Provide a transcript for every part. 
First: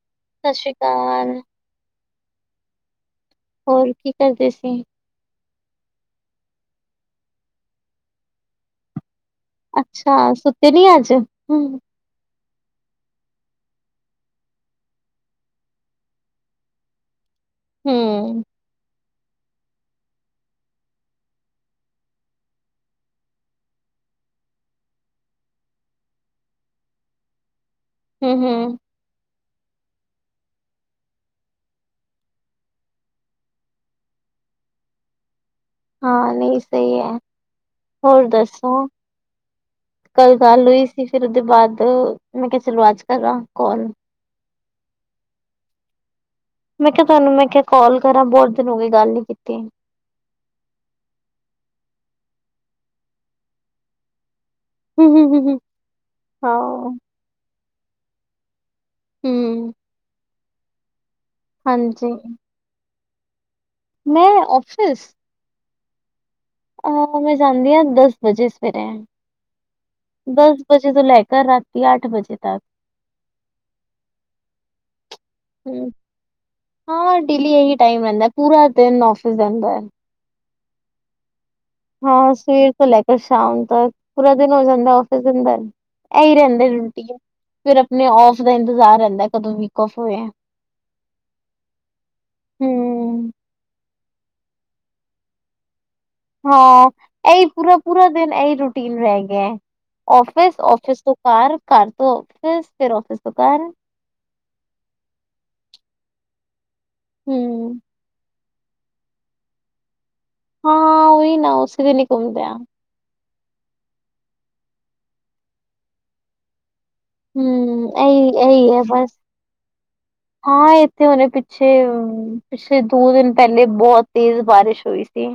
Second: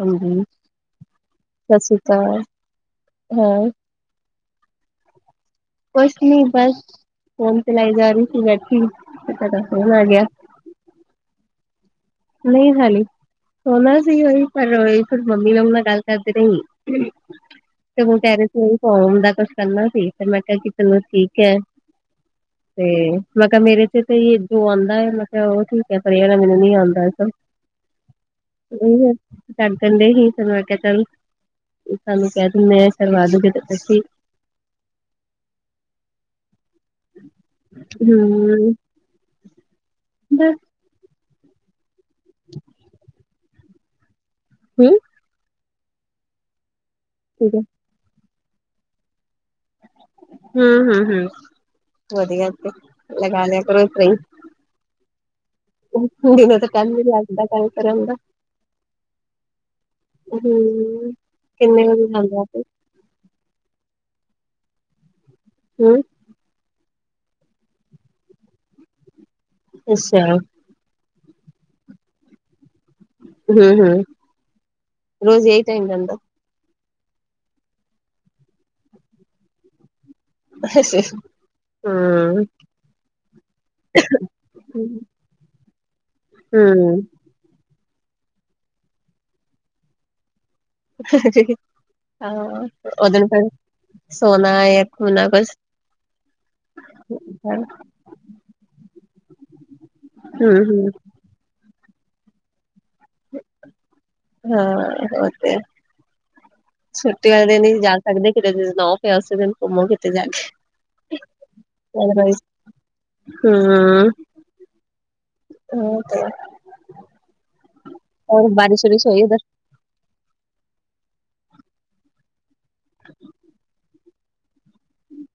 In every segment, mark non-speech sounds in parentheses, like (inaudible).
ਹਾਂਜੀ, ਸਤਿ ਸ੍ਰੀ ਅਕਾਲ, ਸਤਿ ਸ੍ਰੀ ਅਕਾਲ ਹਾਂ। ਹੁਣ ਕੀ ਕਰਦੇ ਸੀ? ਕੁਛ ਨੀ ਬਸ, ਫੋਨ ਚਲਾਈ ਜਾ ਰਹੀ ਸੀ ਬੈਠੀ ਤੇ ਤੁਹਾਡਾ ਫੋਨ ਆ ਅੱਛਾ, ਗਿਆ, ਸੁੱਤੇ ਨੀ ਅੱਜ ਹੂੰ। ਨਹੀਂ ਹਾਲੀ ਸੋਨਾ ਸੀ, ਉਹੀ ਪਰ ਫਿਰ ਮੰਮੀ ਨਾਲ ਮੈਂ ਗੱਲ ਕਰਦੇ ਰਹੀ ਤੇ ਓ ਕਹਿ ਰਹੇ ਸੀ ਫਾਰਮ ਦਾ ਕੁਛ ਕਰਨਾ ਸੀ, ਫ ਮੈਂ ਕਿਹਾ ਕਿ ਚਲੋ ਠੀਕ ਹੈ ਤੇ ਮੈਂ ਕਿਹਾ ਮੇਰੇ ਚ ਤੇ ਜੋ ਆਉਂਦਾ ਹੈ ਮੈਂ ਕਿਹਾ ਉਹ ਠੀਕ ਹੈ ਪਰ ਇਦਾ ਮੈਨੂੰ ਨੀ ਆਉਂਦਾ (unintelligible) ਹਮ ਹਮ ਕਰ ਦਸਣ ਦਏ ਹੀ, ਚਲੋ ਚਲ ਸਾਨੂੰ ਕਹਿ ਦ ਮੈਂ ਕਰਵਾ ਦੂਗੇ ਤੇ ਤੁੱਸੀ ਹਾਂ ਨਹੀਂ ਸਹੀ ਹੈ, ਹੋਰ ਹੂੰ, ਦੱਸੋ ਕੱਲ ਬਸ ਗੱਲ ਹੋਈ ਫੇਰ ਉਹਦੇ ਬਾਅਦ, ਮੈਂ ਕਿਹਾ ਚਲੋ ਅਜ ਕਰਾਂ ਕੌਲ ਹਮ- ਮੈਂ ਕਿਹਾ ਤੁਹਾਨੂੰ ਮੈਂ ਹੈ, ਕਿਹਾ ਕਾਲ ਕਰਾਂ ਬਹੁਤ ਦਿਨ ਹੋ ਗਈ ਗੱਲ ਨੀ ਕੀਤੀ ਹਮ ਹਮ ਹਮ, ਵਧੀਆ ਲਗਾ ਲਿਆ ਕਰੋ ਹਮ ਹਮ ਹਮ ਹਮ ਦਿਨ ਤਾਂ ਕਮ 'ਚ ਲੱਗਦਾ ਕੰਮ ਕਰੀ ਦਾ ਹਮ ਹਮ, ਕਿੰਨੇ ਵਜੇ ਹਾਂਜੀ। ਜਾਂਦਾ ਮੈਂ ਔਫਿਸ ਹੂੰ ਅਹ ਆਪਾ ਨਾ ਜਾਂਦੇ ਆਂ, ਦਸ ਵਜੇ ਸਵੇਰੇ, ਅੱਛਾ ਦਸ ਵਜੇ ਤੋਂ ਲੈਕਰ ਰਾਤੀ ਅੱਠ ਵਜੇ ਤੱਕ। ਹੂੰ, ਹੂੰ ਰੋਜ਼ ਏਈ ਟਾਇਮ ਹੂੰ ਰਹਿੰਦਾ। ਹਾਂ, ਡੇਲੀ ਇਹੀ ਟਾਈਮ ਰਹਿੰਦਾ। ਪੂਰਾ ਦਿਨ ਔਫਿਸ ਰਹਿੰਦਾ ਏ। ਅੱਛਾ-ਅੱਛਾ। ਹਾਂ, ਸਵੇਰ ਤੋਂ ਲੈਕੇਰ ਸ਼ਾਮ ਤਕ। ਪੂਰਾ ਦਿਨ ਹੋ ਜਾਂਦਾ ਔਫਿਸ ਦੇ ਅੰਦਰ। ਐਹੀ ਰਹਿੰਦੇ ਹੂੰ ਰੁਟੀਨ, ਫਿਰ ਆਪਣੇ ਔਫ ਦਾ ਇੰਤਜ਼ਾਰ ਰਹਿੰਦਾ, ਕਦੋਂ ਵੀਕ ਔਫ ਹੋਇਆ। ਹਾਂ, ਓਦਨ ਹੂੰ ਫਿਰ, ਸੋਨਾ ਏ, ਖੋਨਾ ਕੁਛ। ਹਾਂ, ਇਹੀ ਪੂਰਾ-ਪੂਰਾ ਦਿਨ ਇਹੀ ਰੂਟੀਨ ਰਹਿਗਿਆ, ਔਫਿਸ, ਹੂੰ ਹੂੰ ਔਫਿਸ ਤੋ ਘਰ, ਘਰ ਤੋਂ ਔਫਿਸ, ਫਿਰ, ਔਫਿਸ ਤੋਂ ਘਰ। ਹਾਂ ਉਹ ਤੇ, ਛੁੱਟੀ ਵਾਲੇ ਦਿਨ ਹੂੰ। ਹੀ ਜਾ ਸਕਦੇ ਕਿਤੇ ਬਨਾਓ ਆਸੇ, ਫਿਰ ਘੁੰਮੋ ਕਿਤੇ ਜਾਕੇ। ਹਾਂ, ਉਹੀ ਨਾ ਉਸੀ ਵੇਲੇ ਘੁੰਮਦੇ ਆਂ। ਹੂੰ ਹੂੰ ਤੇ ਹੂੰ, ਔਰ ਇਹੀ-ਇਹੀ ਹੈ, ਬਾਰਿਸ਼ ਵਾਰਿਸ਼ ਬਸ। ਹੋਈ ਹਾਂ ਏ ਤੇ ਹੁਣੇ ਪਿੱਛੇ, ਪਿੱਛੇ ਦੋ-ਦਿਨ ਪਹਿਲੇ ਬਹੁਤ ਤੇਜ਼ ਬਾਰਿਸ਼ ਹੋਈ ਸੀ।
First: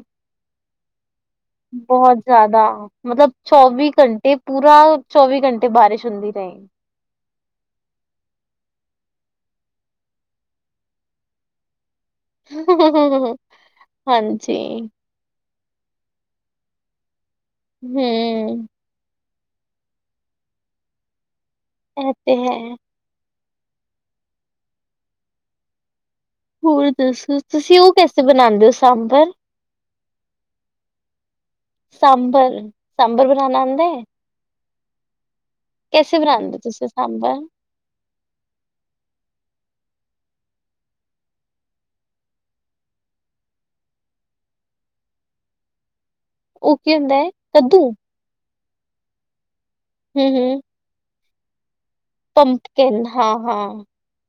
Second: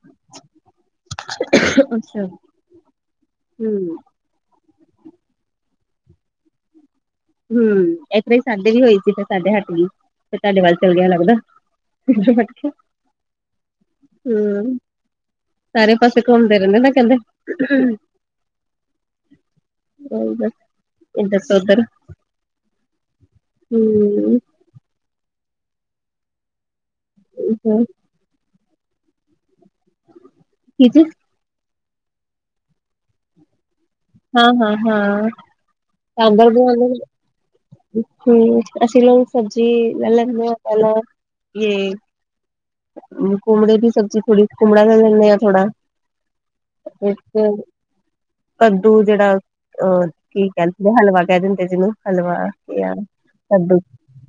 ਬਹੁਤ ਉਧਰ ਜ਼ਿਆਦਾ! ਮਤਲਬ ਹੂੰ ਚੌਵੀ ਘੰਟੇ ਪੂਰਾ, ਚੌਵੀ ਘੰਟੇ ਬਾਰਿਸ਼ ਹੁੰਦੀ ਰਹੀ। ਹੂੰ, ਇਹਦਾਂ ਹੀ ਸਾਡੇ ਵੀ ਹੋਈ ਸੀ, ਫਿਰ ਸਾਡੇ ਹੱਟਗੀ, ਫਿਰ ਤੁਹਾਡੇ ਵੱਲ ਚੱਲ ਗਿਆ ਲੱਗਦਾ। ਹੂੰ ਹਾਂਜੀ ਸਾਰੇ ਪਾਸੇ ਘੁੰਮਦੇ ਰਹਿੰਦੇ ਨਾ ਕਹਿੰਦੇ। ਹੂੰ ਓਈ ਤੇ, ਏ ਦੱਸੋ ਫਿਰ। ਐ ਤੇ, ਹੈ। ਹੂੰ ਹੋਰ ਦੱਸੋ? ਤੁਸੀਂ ਉਹ ਕੀ ਕੈਸ ਤੇ ਬਣਾਂਦੇ ਓ, ਸਾਂਬਰ? ਕੀ ਚੀਜ਼? ਸਾਂਬਰ। ਸਾਂਬਰ ਬਣਾਣਾ ਆਂਦਾ ਏ? ਹਾਂ-ਹਾਂ-ਹਾਂ, ਸਾਂਬਰ ਬਣਾਉਂਦੇ ਹੋ ਤੁਸੀਂ ਸਾਂਬਰ ਹੂੰ, ਅਸੀ ਲੋਕ ਸਬਜ਼ੀ ਲੈਂਲੇਦੇ ਆ, ਪਹਿਲਾ ਯੇ ਕੁੰਮੜੇ ਦੀ ਸਬਜੀ ਥੋੜੀ, ਕੁੰਮੜਾ ਲੈਲੇਂਨੇ ਆ ਥੋੜਾ। ਉਹ ਕੀ ਹੁੰਦਾ ਇੱਕ। ਹੈ ਕੱਦੂ ਕੱਦੂ ਜਿਹੜਾ ਅਹ ਹੂੰ ਕੀ ਹੂੰ ਕਹਿੰਦੇ ਹਲਵਾ ਕਹਿ ਦਿੰਦੇ ਜਿਹਨੂੰ, ਹਲਵਾ, ਘੀਆ, ਪੰਪਕਿਨ ਹਾਂ ਹਾਂ ਕੱਦੂ।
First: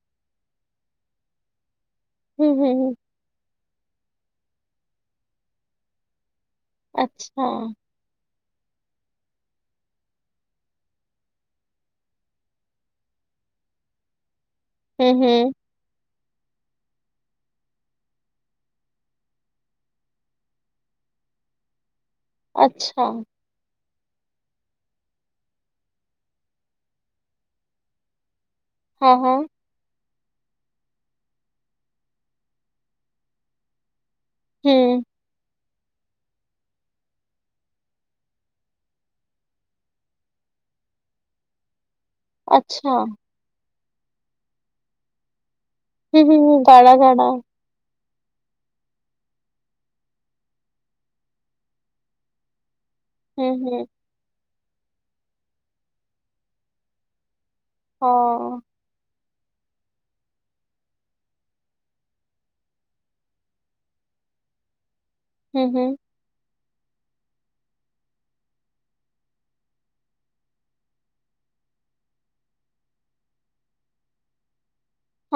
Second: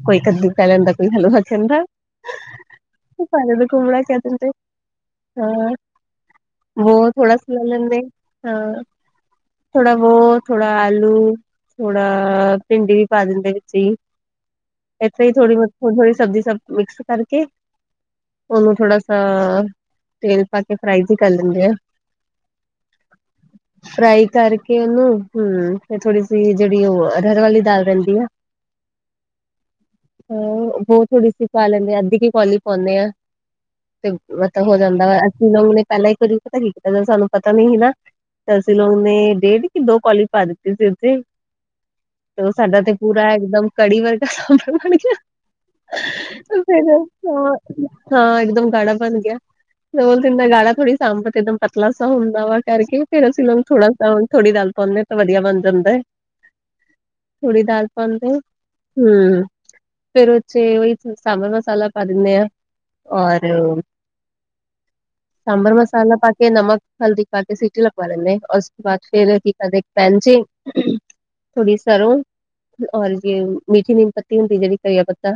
ਕੋਈ ਕੱਦੂ ਕਹਿ ਲੈਂਦਾ, ਕੋਈ ਹਲਵਾ ਕਹਿੰਦਾ। ਹੂੰ, ਹੂੰ, ਹੂੰ ਸਾਡੇ ਤੇ ਕੁੰਮੜਾ ਕਹਿ ਦਿੰਦੇ, ਹਾਂ। ਵੋ ਥੋੜਾ ਸ ਅੱਛਾ ਲੈ ਲੈਂਦੇ, ਹਾਂ। ਥੋੜਾ ਵੋ, ਥੋੜਾ ਆਲੂ ਥੋੜਾ, ਭਿੰਡੀ ਵੀ ਪਾ ਦਿੰਦੇ ਵਿੱਚੇ ਈ। ਹੂੰ ਇੱਥੇ ਹੀ ਹੂੰ ਥੋੜ੍ਹੀ ਬਹੁਤ, ਥੋੜੀ-ਥੋੜੀ ਸਬਜ਼ੀ ਸਬ ਮਿਕਸ ਕਰਕੇ ਉਹਨੂੰ ਥੋੜਾ ਸਾ, ਤੇਲ ਪਾਕੇ ਫ੍ਰਾਈ ਵੀ ਕਰ ਲੈਂਦੇ ਆ। ਅੱਛਾ। (inaudible) ਫ੍ਰਾਈ ਕਰਕੇ ਉਹਨੂੰ, ਹੂੰ, ਫਿਰ ਥੋੜੀ ਸੀ ਜਿਹੜੀ, ਉਹ ਅਰਹਰ ਵਾਲੀ ਦਾਲ ਰਹਿੰਦੀ ਆ (inaudible) ਆਹੋ। ਹਾਂ, ਵੋ ਥੋੜੀ ਸੀ ਪਾ ਲੈਂਨੇ ਆ, ਅੱਧੀ ਕੀ ਕੋਲੀ ਪਾਂਉਨੇ ਆ, ਤੇ ਮਤਲਬ ਹੋ ਹੂੰ ਜਾਂਦਾ ਵਾ। ਅਸੀਂ ਲੋਕ ਨੇ ਪਹਿਲਾਂ ਇੱਕ ਵਾਰੀ ਪਤਾ ਕੀ ਕੀਤਾ, ਜਦ ਸਾਨੂੰ, ਪਤਾ ਨੀ ਸੀ ਨਾ ਤੇ ਅਸੀਂ ਲੋਗ ਨੇ, ਡੇਢ ਕਿੱਲੋ, ਕੌਲੀ ਪਾ ਦਿੱਤੇ ਸੀ, ਉੱਥੇ। ਤੇ ਉਹ ਸਾਡਾ ਤੇ ਅੱਛਾ ਪੂਰਾ ਇੱਕਦਮ ਕੜੀ ਵਰਗਾ ਸਾਂਬਰ ਬਣ ਗਿਆ, ਹੂੰ ਹੂੰ ਫਿਰ ਗਾੜਾ ਗਾੜਾ ਹਾਂ ਹਾਂ, ਇੱਕਦਮ ਗਾੜਾ ਬਣ ਗਿਆ। ਬੋਲ ਇਨਾ ਜਾਦਾ ਗਾੜਾ ਥੋੜੀ, ਸਾਂਬਰ ਏਕਦਮ ਪਤਲਾ ਸਾ ਹੁੰਦਾ ਵਾ ਕਰਕੇ ਫੇਰ ਅਸੀਂ ਹੂੰ ਲੋਗ ਹੂੰ ਥੋੜਾ ਥੋੜ੍ਹੀ ਦਾਲ ਪਾਉਂਦੇ ਆਂ, ਤਾਂ ਵਧੀਆ ਬਣ ਜਾਂਦਾ। ਥੋੜੀ ਦਾਲ ਪਾਂਦੇ ਆਂ, ਹਾਂ ਹੂੰ ਫੇਰ ਉਹ ਚ ਉਹੀ ਸਾਂਬਰ ਮਸਾਲਾ ਪਾ ਦਿੰਨੇ ਆਂ ਔਰ ਸਾਬਂਰ ਮਸਾਲਾ ਪਾ ਕੇ, ਨਮਕ, ਹਲਦੀ ਪਾਕੇ ਸੀਟੀ ਲਗਵਾ ਲੈਂਨੇ ਆਂ, ਉਸ ਤੋਂ ਬਾਅਦ ਫੇਰ ਕੀ ਕਰਦੇ ਪੈਨ ਚੀ ਥੋੜ੍ਹੀ ਸਰੋਂ, ਔਰ ਜੇ ਮੀਠੀ ਨੀਮ ਪੱਤੀ ਹੁੰਦੀ ਐ ਜਿਹੜੀ। ਕਹੀਯਾ ਪੱਤਾ,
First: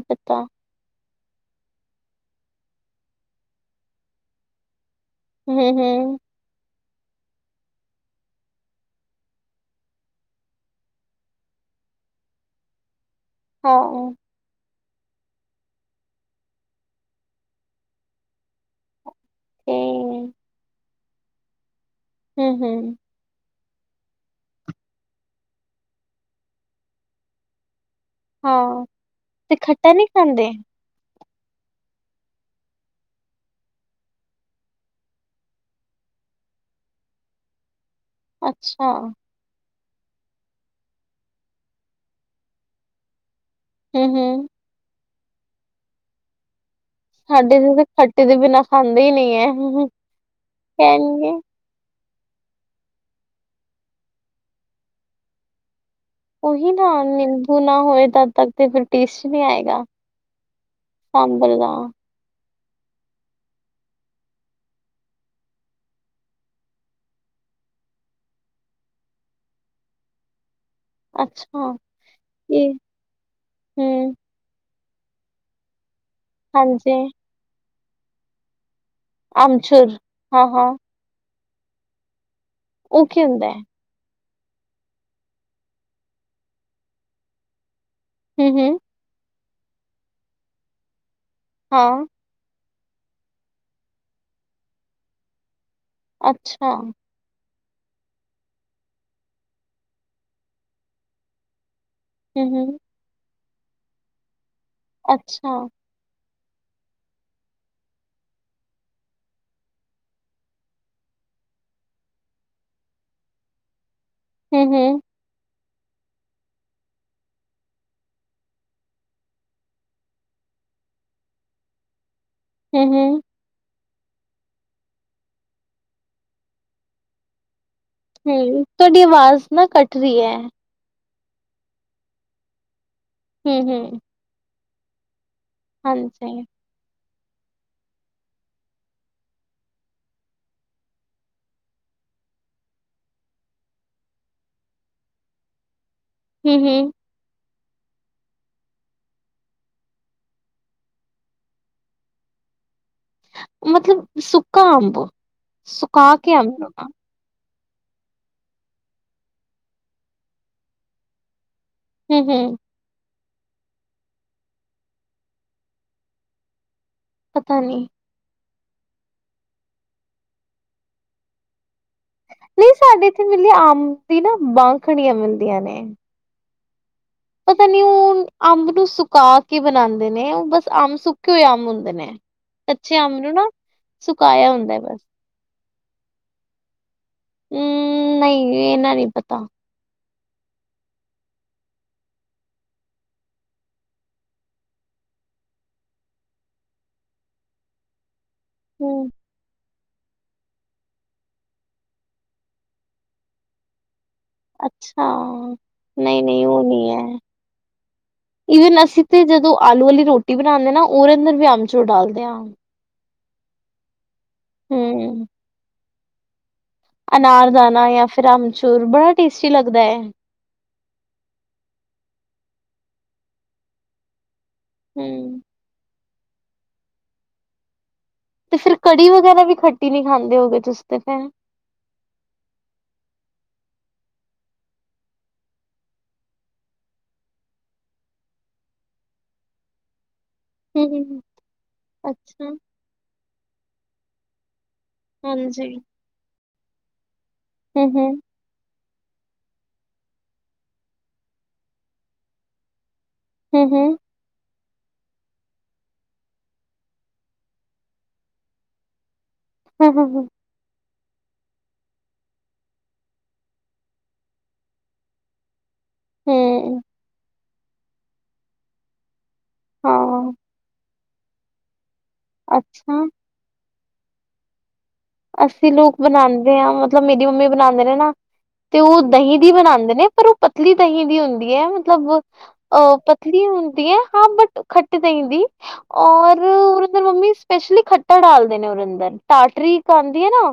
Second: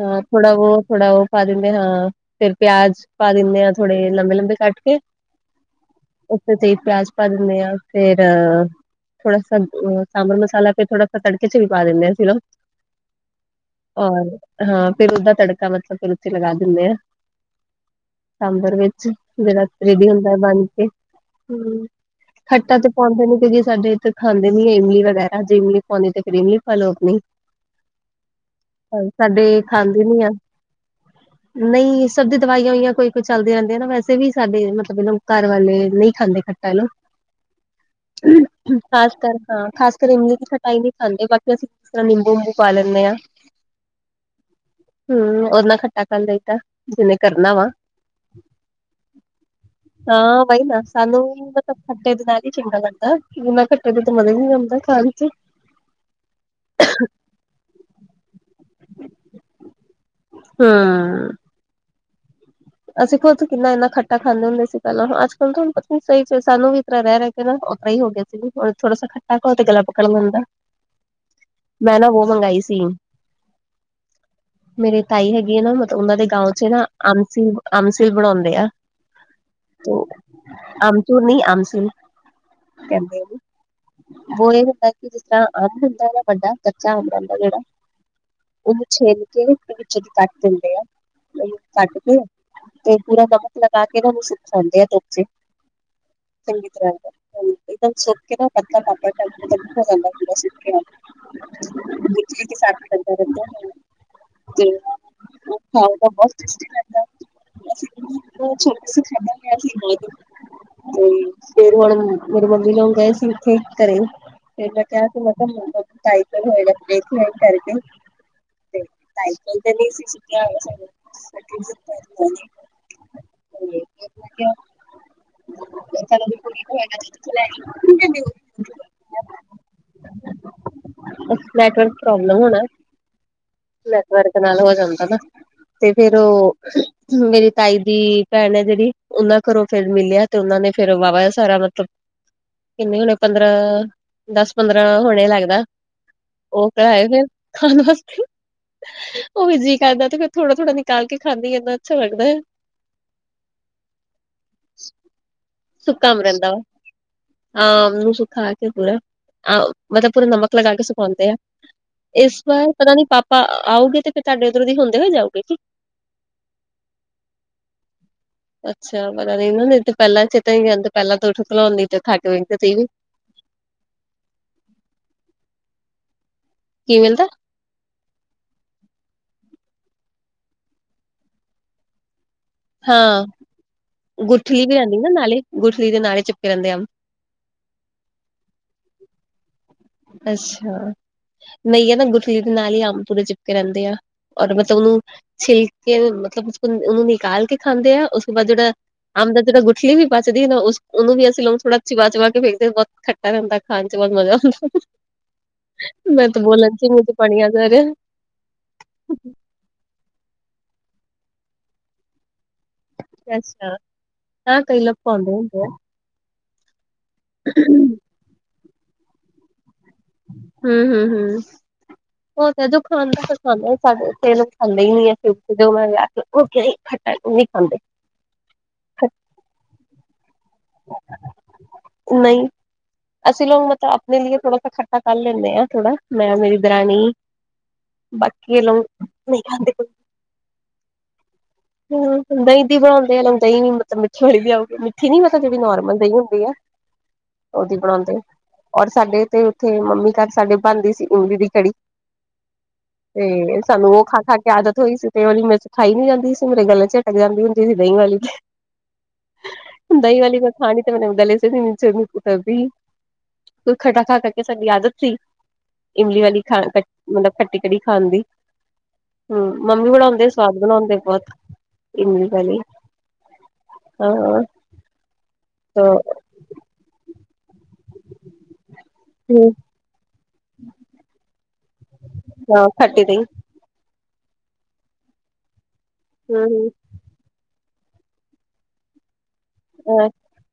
ਹਾਂ। ਉਹ ਥੋੜਾ ਉਹ ਪਾ ਦਿੰਦੇ ਆ ਹਾਂ, ਫੇਰ ਪਿਆਜ ਪਾ ਦਿੰਦੇ ਆਂ ਥੋੜੇ ਲੰਬੇ-ਲੰਬੇ ਕੱਟ ਕੇ। ਹੂੰ-ਹੂੰ ਉੱਤੇ ਤੇ ਪਿਆਜ ਪਾ ਦਿੰਦੇ ਹਾਂ ਫੇਰ ਥੋੜਾ ਅ ਸਾਂਬਰ ਮਸਾਲਾ, ਫੇਰ ਥੋੜਾ ਤੜਕੇ ਚ ਵੀ ਪਾ ਦਿੰਨੇ ਆਂ ਅਸੀਂ ਨਾ। ਔਰ ਹਾਂ ਫਿਰ ਉਸਦਾ ਤੜਕਾ ਮਤਲਬ ਫਿਰ ਉਥੇ ਲਗਾ ਦਿੰਦੇ ਆਂ ਸਾਂਬਰ ਵਿੱਚ। ਜੇੜਾ ਗਰੇਵੀ ਹੁੰਦਾ ਬਣ ਕੇ, ਹੂੰ ਖੱਟਾ ਤੇ ਪਾਉਂਦੇ ਨੀ ਕਿਉਂਕਿ ਸਾਡੇ ਇੱਥੇ ਖਾਂਦੇ ਨੀ ਏ ਇਮਲੀ ਵਗੈਰਾ, ਜੇ ਇਮਲੀ ਪਾਉਂਣੀ ਐ ਤੇ ਫੇਰ ਇਮਲੀ ਪਾ ਲੋ ਆਪਣੀ। ਹਾਂ, ਤੇ ਸਾਡੇ ਖੱਟਾ ਖਾਂਦੇ ਨਹੀਂ ਨੀ ਐ। ਨਹੀਂ ਸਭ ਦੀ ਦਵਾਈਆਂ ਹੋਈਆਂ ਕੋਈ-ਕੋਈ ਚੱਲਦੀਆਂ ਰਹਿੰਦੀਆਂ ਨਾ, ਵੈਸੇ ਵੀ ਸਾਡੇ ਮਤਲਬ ਇਹ ਘਰ ਵਾਲੇ ਨਹੀਂ ਖਾਂਦੇ। ਹੈਲੋ, ਅੱਛਾ ਖਾਸ ਕਰ ਹਾਂ ਖਾਸ ਕਰਮੀ ਦੀ ਖਟਾਈ ਨਹੀਂ ਖਾਂਦੇ, ਬਾਕੀ ਅਸੀਂ ਕਿਸ ਤਰ੍ਹਾਂ ਨਿੰਬੂ ਨੁੰਬੂ ਪਾ ਲੈਂਨੇ ਆਂ। ਹੂੰ-ਹੂੰ। ਹੂੰ, ਉਹਦੇ ਨਾਲ ਖੱਟਾ ਕਲ ਦੇਈਤਾ। ਜਿਹਨੇ ਕਰਨਾ ਸਾਡੇ ਵਾ, ਤੇ ਤਾਂ ਖੱਟੇ ਦੇ ਬਿਨਾ ਖਾਂਦੇ ਹੀ ਨਹੀਂ ਹੈ ਨਾ ਬਾਈ ਨਾ ਸਾਨੂੰ ਕਹਿਣਗੇ ਖੱਟੇ ਦੇ ਤਹਿਤ ਹੀ ਚੰਗਾ ਲੱਗਦਾ, ਬਿਨਾਂ ਖੱਟੇ ਤੋਂ ਤਾਂ ਮਜ਼ਾ ਨੀ ਆਂਦਾ ਖਾਣ ਚ। ਉਹੀ ਨਾ ਨਿੰਬੂ ਨਾ ਹੋਏ, ਤਦ ਤੱਕ ਤੇ ਟੇਸਟ ਚ ਨਹੀਂ ਆਏਗਾ। ਹਮ ਸਾਂਬਰ ਦਾ। ਅਸੀਂ ਖੁਦ ਕਿੰਨਾ ਇੰਨਾ ਖੱਟਾ ਖਾਂਦੇ ਹੁੰਦੇ ਸੀ ਪਹਿਲਾਂ, ਅੱਜ-ਕੱਲ ਤੁਹਾਨੂੰ ਪਤਾ ਸਹੀ ਸੀ, ਸਾਨੂੰ ਵੀ ਇਦਾਂ ਰਹਿ-ਰਹਿ ਓਦਾਂ ਹੀ ਹੋ ਗਿਆ ਜੀ, ਥੋੜਾ ਖੱਟਾ ਖਾਓ ਤੇ ਗਲਾ ਪੱਕਣ ਜਾਂਦਾ। ਅੱਛਾ ਮੈਂ ਨਾ ਵੋ ਮੰਗਾਈ ਇਹ ਸੀ। ਮੇਰੇ ਤਾਈ ਹੈਗੀ ਆ ਨਾ, ਮਤਲਬ ਉਹਨਾਂ ਦੇ ਗਾਉਂ ਚ ਨਾ ਹਾਂਜੀ ਆਮਸਿਲ-ਆਮਸਿਲ ਬਣਾਉਂਦੇ ਐ। ਆਮਚੂਰ ਹਾਂ ਹਾਂ ਆਮਚੂਰ ਨੀ, ਆਮਸਿਲ ਉਹ ਕੀ ਕਹਿੰਦੇ ਨੇ। ਹੁੰਦਾ ਹੈ ਉਹੋ ਇਹ ਹੁੰਦਾ ਕਿ ਜਿਸ ਤਰ੍ਹਾਂ ਅੰਬ ਹੁੰਦਾ, ਵੱਡਾ ਕੱਚਾ ਅੰਬ ਹੁੰਦਾ ਜਿਹੜਾ ਉਹਨੂੰ ਛੇਦ ਕੇ ਕੱਟ ਦਿੰਦੇ ਆ, ਉਹਨੂੰ ਕੱਟ ਹਾਂ ਕੇ ਤੇ ਪੂਰਾ ਨਮਕ ਲਗਾ ਕੇ, ਉਹਨੂੰ ਸੁੱਖ ਸੁਖਾਂਦੇ ਆ ਧੁੱਪ ਚ ਚੰਗੀ ਅੱਛਾ ਤਰਾਂ (inaudible) ਸੁਕ ਕੇ ਨਾ ਪੱਤਾ ਪਾਪੜ ਲਗ ਜਾਂਦਾ, ਪੂਰਾ ਸੁੱਕਿਆ। ਅੱਛਾ (inaudible) (unintelligible) ਤੇ ਫੇਰ ਹੁਣ ਮੇਰੀ ਮੰਮੀ ਲੋਕ ਗਏ ਸੀ, ਓਥੇ ਘਰੇ। ਫੇਰ ਮੈਂ ਕਿਹਾ ਸੀ (inaudible) ਤੇ ਟਾਈਟਲ ਤੇ ਨਈ ਸੀ ਸੁਣਿਆ (inaudible) ਹੂੰ-ਹੂੰ। (inaudible) ਹੂੰ, ਤੁਹਾਡੀ ਆਵਾਜ਼ ਨਾ ਕੱਟ ਰਹੀ ਐ। ਨੈਟਵਰਕ ਪ੍ਰੋਬਲਮ ਹੋਣਾ, ਹੂੰ-ਹੂੰ, ਨੈਟਵਰਕ ਨਾਲ ਹੋ ਜਾਂਦਾ ਨਾ। ਤੇ ਫੇਰ ਹਾਂਜੀ। ਓਹ ਮੇਰੀ ਤਾਈ ਦੀ ਭੈਣ ਐ ਜਿਹੜੀ ਉਹਨਾਂ ਘਰੋਂ ਫੇਰ ਮਿਲਿਆ, ਤੇ ਉਹਨਾਂ ਨੇ ਫੇਰ ਵਾਹਵਾ ਸਾਰਾ ਮਤਲਬ ਕਿੰਨੇ ਹੋਣੇ ਪੰਦਰਾਂ, ਦਸ-ਪੰਦਰਾਂ ਹੋਣੇ ਲੱਗਦਾ। ਉਹ ਹੂੰ-ਹੂੰ, ਕਰਾਏ ਫਿਰ ਖਾਣ ਵਾਸਤੇ, ਉਹ ਵੀ ਜੀ ਕਰਦਾ ਤੇ ਫੇਰ ਥੋੜਾ- ਥੋੜ੍ਹਾ ਨਿਕਾਲ ਕੇ ਖਾਂਦੀ ਇੰਨਾ ਅੱਛਾ ਲੱਗਦਾ ਹੈ ਮਤਲਬ, ਸੁੱਕਾ ਆਉਂਦਾ ਸੁਕਾ ਅੰਬ ਰਹਿੰਦਾ ਹਾਂ, ਸੁਖਾ ਕੇ ਪੂਰਾ, ਮਤਲਬ ਪੂਰਾ ਨਮਕ ਲਗਾ ਕੇ ਸੁਕਾਂਉਂਦੇ ਆ ਇਸ ਹੂੰ-ਹੂੰ, ਵਾਰ ਪਤਾ ਨੀ ਪਾਪਾ ਆਉਗੇ ਤੇ ਫਿਰ ਤੁਹਾਡੇ ਉੱਧਰੋਂ ਦੀ ਹੁੰਦੇ ਹੋਏ ਜਾਊਗੇ ਪਤਾ ਨਹੀ ਅੱਛਾ, ਪਤਾ ਨਹੀਂ ਇਹਨਾਂ ਨੇ ਤੇ ਪਹਿਲਾਂ ਚੇਤਾ ਜਾਂ ਪਹਿਲਾਂ ਤੋਂ ਉੱਠ ਲਾਉਂਦੀ ਖਾਟੋ ਤਾਂਈ ਹੋ (unintelligible) ਕਈ ਵਾਰੀ ਅੰਬ ਦੀ ਨਾ ਬਾਂਖਣੀਆਂ ਮਿਲਦੀਆਂ ਨੇ ਕੀ ਮਿਲਦਾ ਪਤਾ ਨੀ, ਉਹ ਅੰਬ ਨੂੰ ਸੁਕਾ ਕੇ ਬਣਾਉਂਦੇ ਨੇ ਉਹ ਬਸ ਅੰਬ ਸੁੱਕੇ ਹੋਏ ਅੰਬ ਹੁੰਦੇ ਨੇ (inaudible) ਅੰਬ ਹਾਂ, ਨੂੰ ਨਾ ਸੁਕਾਇਆ ਗੁਠਲੀ ਵੀ ਹੁੰਦਾ ਹੈਨੀ ਬਸ ਨਾ ਨਾਲੇ ਗੁਠਲੀ ਦੇ ਨਾਲੇ ਚਿਪਕ ਜਾਂਦੇ ਆ ਹਮ, ਨਹੀਂ ਇਹਨਾ ਨਹੀਂ ਪਤਾ ਅੱਛਾ, ਨਹੀਂ ਆ ਨਾ ਗੁੁਠਲੀ ਦੇ ਨਾਲ ਹੀ ਅੰਬ ਪੂਰੇ ਚਿਪਕੇ ਰਹਿੰਦੇ ਆ ਔਰ ਮਤਲਬ, ਉਹਨੂੰ ਛਿਲ ਕੇ ਮਤਲਬ ਉਹਨੂੰ ਨਿਕਾਲ ਕੇ ਖਾਂਦੇ ਆ, ਉਸ ਜਿੜਾ ਹੂੰ, ਅਮਦਾ ਜਿਹੜਾ ਗ (unintelligible) ਪਲੀ ਵੀ ਬਚਦੀ ਨਾ ਉਸਨੂੰ ਵੀ ਅਸੀਂ ਲੋਕ ਥੋੜਾ ਚਬਾ ਚੁਵਾ ਕੇੇ ਵੇਖਦੇ, ਬਹੁਤ ਖੱਟਾ ਰਹਿੰਦਾ ਖਾਣ 'ਚ ਬਹੁਤ ਮਜ਼ਾ ਆਉਂਦਾ ਹਾਂ ਮੈਂ ਤੇ ਬੋਲਣ 'ਚ ਮੂੰਹ ਚ ਪਾਣੀ ਜਾ ਆ ਗਿਆ ਈਵਨ ਅਸੀਂ ਤੇ ਜਦੋਂ ਆਲੂ ਵਾਲੀ ਰੋਟੀ ਬਣਾਉਂਦੇ ਨਾ ਉਹਦੇ ਅੰਦਰ ਵੀ ਅਮਚੂਰ ਡਾਲਦੇ ਹਾਂ ਨਾ ਕਈ ਲੋਕ ਹੂੰ ਪਾਂਉਦੇ ਹੁੰਦੇ ਆ ਅਨਾਰ ਦਾਣਾ ਜਾਂ ਫਿਰ ਅਮਚੂਰ, ਬੜਾ ਟੇਸਟੀ ਲੱਗਦਾ ਹੈ ਹਮ ਹਮ ਹਮ ਉਹ ਤਾਂ ਜੋ ਖਾ ਦਾ ਤਾਂ ਖਾਦਾ ਸਾਡੇ ਖਾਂਦਾ ਹੀ ਨਹੀਂ ਹੈ ਹੂੰ। ਕਿਉਕਿ ਉਹ ਵਿਆਹ ਕੇ ਉਹ ਖੱਟਣ ਨਹੀਂ ਖਾਂਦੇ ਤੇ ਫਿਰ ਕੜੀ ਵਗ਼ੈਰਾ ਵੀ ਖੱਟੀ ਨਹੀਂ ਖਾਂਦੇ ਹੋ ਗਏ ਤੁਸੀਂ ਤੇ ਫਿਰ ਉਹ ਨਹੀਂ ਅਸੀਂ ਲੋਕ ਮਤਲਬ ਆਪਣੇ ਲਈ ਥੋੜਾ ਸ ਖਟਾ ਕਰ ਲੈਂਦੇ ਹਾਂ, ਥੋੜਾ, ਮੈਂ ਮੇਰੀ ਦਰਾਣੀ ਬਾਕੀ ਇਹ ਲੋਕ ਨਹੀਂ ਖਾਂਦੇ ਹਮ-ਹਮ ਹਮ, ਦਹੀਂ ਦੀ ਬਣਾਉਦੇ ਆ ਲ ਦਹੀਂ ਨ ਮਤਲਬ ਮਿੱਠੀ ਹੋ ਜਾਉਗੀ ਨਹੀਂ ਮਲਬ ਜਿਹੜੀ ਹਾਂਜੀ ਨੋਰਮਲ ਦਹੀਂ ਹੁੰਦੀ ਹੈ ਉਹਦੀ ਬਣਾਉਂਦੇ ਔਰ ਸਾਡੇ ਤੇ ਉੱਥੇ ਮੰਮੀ ਘਰ ਸਾਡੇ ਬਣਦੀ ਸੀ ਇਮਲੀ ਦੀ ਕੜੀ ਤੇ, ਸਾਨੂੰ ਉਹ ਹੂੰ-ਹੂੰ-ਹੂੰ-ਹੂੰ-ਹੂੰ-ਹੂੰ ਖਾ -ਖਾ ਕੇ ਆਦਤ ਹੋਈ ਸੀ, ਤੇ ਉਹਲੀ ਮੈਂ ਖਾਈ ਨੀ ਜਾਂਦੀ ਸੀ ਉਹਦੇ ਗੱਲੇ 'ਚ ਅਟਕ ਜਾਂਦੀ ਹੁੰਦੀ ਸੀ ਦਹੀਂ ਵਾਲੀ ਤੇ, ਦਹੀਂ ਵਾਲੀ ਖਾਣੀ ਤੇ ਗਲੇ 'ਚ ਨੀਚੇ ਨਹੀ ਉਤਰਦੀ ਕੋਈ ਖਟਾ ਖਾ ਕਰਕੇ ਸਾਨੂੰ ਆਦਤ ਸੀ ਇਮਲੀ ਵਾਲੀ ਖਾ ਹੂੰ ਕੱ ਮਤਲਬ ਖਟੀ ਕੜੀ ਖਾਣ ਦੀ ਹਮ, ਮੰਮੀ ਬਣਾਉਂਦੇ ਹਾਂ ਸਵਾਦ ਬਣਾਉਂਦੇ ਬਹੁਤ ਇਮਲੀ ਵਾਲੀ, ਅੱਛਾ ਹਾਂ ਅਸੀਂ ਲੋਕ ਬਣਾਉਂਦੇ ਹਾਂ ਮਤਲਬ ਮੇਰੀ ਮੰਮੀ ਬਣਾਉਂਦੇ ਨੇ ਨਾ, ਤੇ ਉਹ ਦਹੀਂ ਦੀ ਬਣਾਉਂਦੇ ਨੇ ਪਰ ਉਹ ਪਤਲੀ ਦਹੀਂ ਦੀ ਹੁੰਦੀ ਹੈ, ਮਤਲਬ ਹਾਂ ਅਹ ਖੱਟੀ ਦਹੀਂ ਪਤਲੀ ਹੁੰਦੀ ਹੈ ਹਾਂ ਬਟ ਖੱਟੇ ਦਹੀਂ ਦੀ, ਹੂੰ ਔਰ ਮੰਮੀ ਸਪੈਸ਼ਲੀ ਖੱਟਾ ਡਾਲਦੇ ਨੇ ਉਹਦੇ ਅੰਦਰ, ਟਾਟਰੀ ਇੱਕ ਹੂੰ ਆਉਂਦੀ ਹੈ ਨਾ,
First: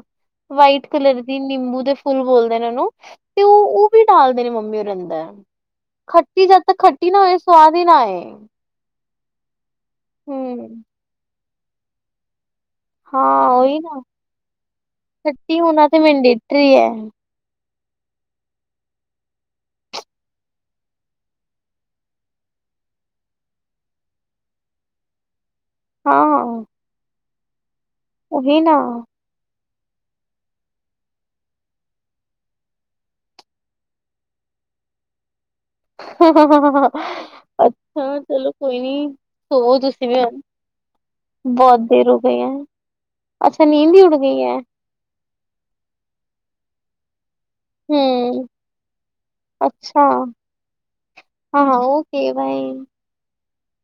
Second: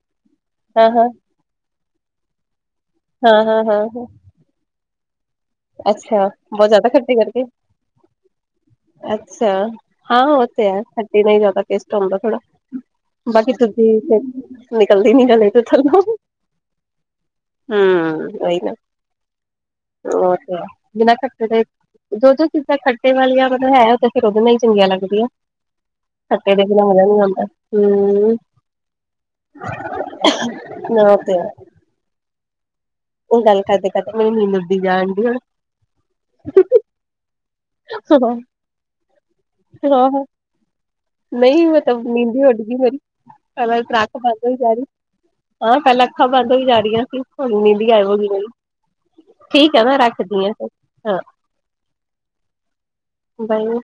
ਵਾਈਟ ਹਾਂ ਹਾਂ ਕਲਰ ਨਿੰਬੂ ਦੇ ਫੁੱਲ ਬੋਲਦੇ ਨੇ ਉਹਨੂੰ, ਹਾਂ ਤੇ ਹਾਂ ਉਹ, ਹਾਂ ਉਹ ਵੀ ਹਾਂ ਡਾਲਦੇ ਨੇ ਮੰਮੀ ਉਹਦੇ ਅੰਦਰ ਅੱਛਾ ਖੱਟੀ ਜਦ ਬਹੁਤ ਤੱਕ ਜ਼ਿਆਦਾ ਖੱਟੀ ਨਾ ਹੋਏ, ਕਰਕੇ ਸਵਾਦ ਹੀ ਨਾ ਆਏ ਅੱਛਾ, ਹਾਂ ਉਹ ਤੇ ਹੈ, ਹਮ ਖੱਟੇ ਦਾ ਜਿਆਦਾ ਟੈਸਟ ਆਉਂਦਾ ਥੋੜ੍ਹਾ ਹਾਂ ਬਾਕੀ ਉਹੀ ਨਾ ਦੂਜੀ ਨਿਕਲਦੀ ਨੀ ਗਲੇ ਖੱਟੀ ਤੋਂ ਹੋਣਾ ਤੇ ਥੱਲੋ ਮੈਂਡੇਟਰੀ ਹੈ ਹਮ, ਉਹੀ ਨਾ ਹੋਰ ਸੁਣਾਓ ਜੋ-ਜੋੋ ਚੀਜ਼ਾਂ ਖੱਟੇ ਵਾਲੀਆਂ ਮਤਲਬ ਹੈ, ਤਾਂ ਫਿਰ ਉਹਦੇ ਨਾਲ ਹੀ ਚੰਗੀਆਂ ਲੱਗਦੀਆਂ। ਖੱਟੇ ਦੇ ਹਾਂ ਬਿਨਾਂ ਮਜਾ ਨੀ ਆਉਂਦਾ, ਹੂ- ਉਹੀ ਨਾ ਨਾ ਤੇ ਉਹ ਗੱਲ ਕਰਦੇ-ਕਰਦੇ ਮੇਰੀ ਨੀਂਦ ਉੱਡੀ ਜਾਣਡੀ ਹੁਣ (unintelligible) ਅੱਛਾ ਹੁਣ ਚਲੋ ਕੋਈ ਨੀ, ਸੋਵੋ ਤੁਸੀਂ ਵੀ ਸੁਣਾਓ ਹੁਣ। ਨਹੀਂ ਬਹੁਤ ਮੈਂ ਤਾਂ ਦੇਰ ਹੋ ਨੀਂਦ ਗਈ ਈ ਹੈ ਉੱਡੀਗੀ ਮੇਰੀ, ਅੱਛਾ ਪਹਿਲਾ ਦੀ ਨੀਂਦ ਹੀ ਤਰ੍ਹਾਂ ਅੱਖ ਉੜ ਗਈ ਬੰਦ ਹੋਈ ਹੈ ਜਾ ਰਹੀ। ਹਾਂ, ਪੈਲਾਂ ਅੱਖਾਂ ਬੰਦ ਹੋਈ ਜਾ ਰਹੀਆਂ ਸੀ। ਹੁਣ ਨੀਦੀ ਵੀ ਗਾਇਬ ਹੋਗੀ ਮੇਰੀ, ਹੂੰ ਠੀਕ ਆ ਮੈਂ ਰੱਖਦੀ ਆ ਫਿਰ। ਹਾਂ-ਹਾਂ, ਓਕੇ ਬਾਏ। (unintelligible)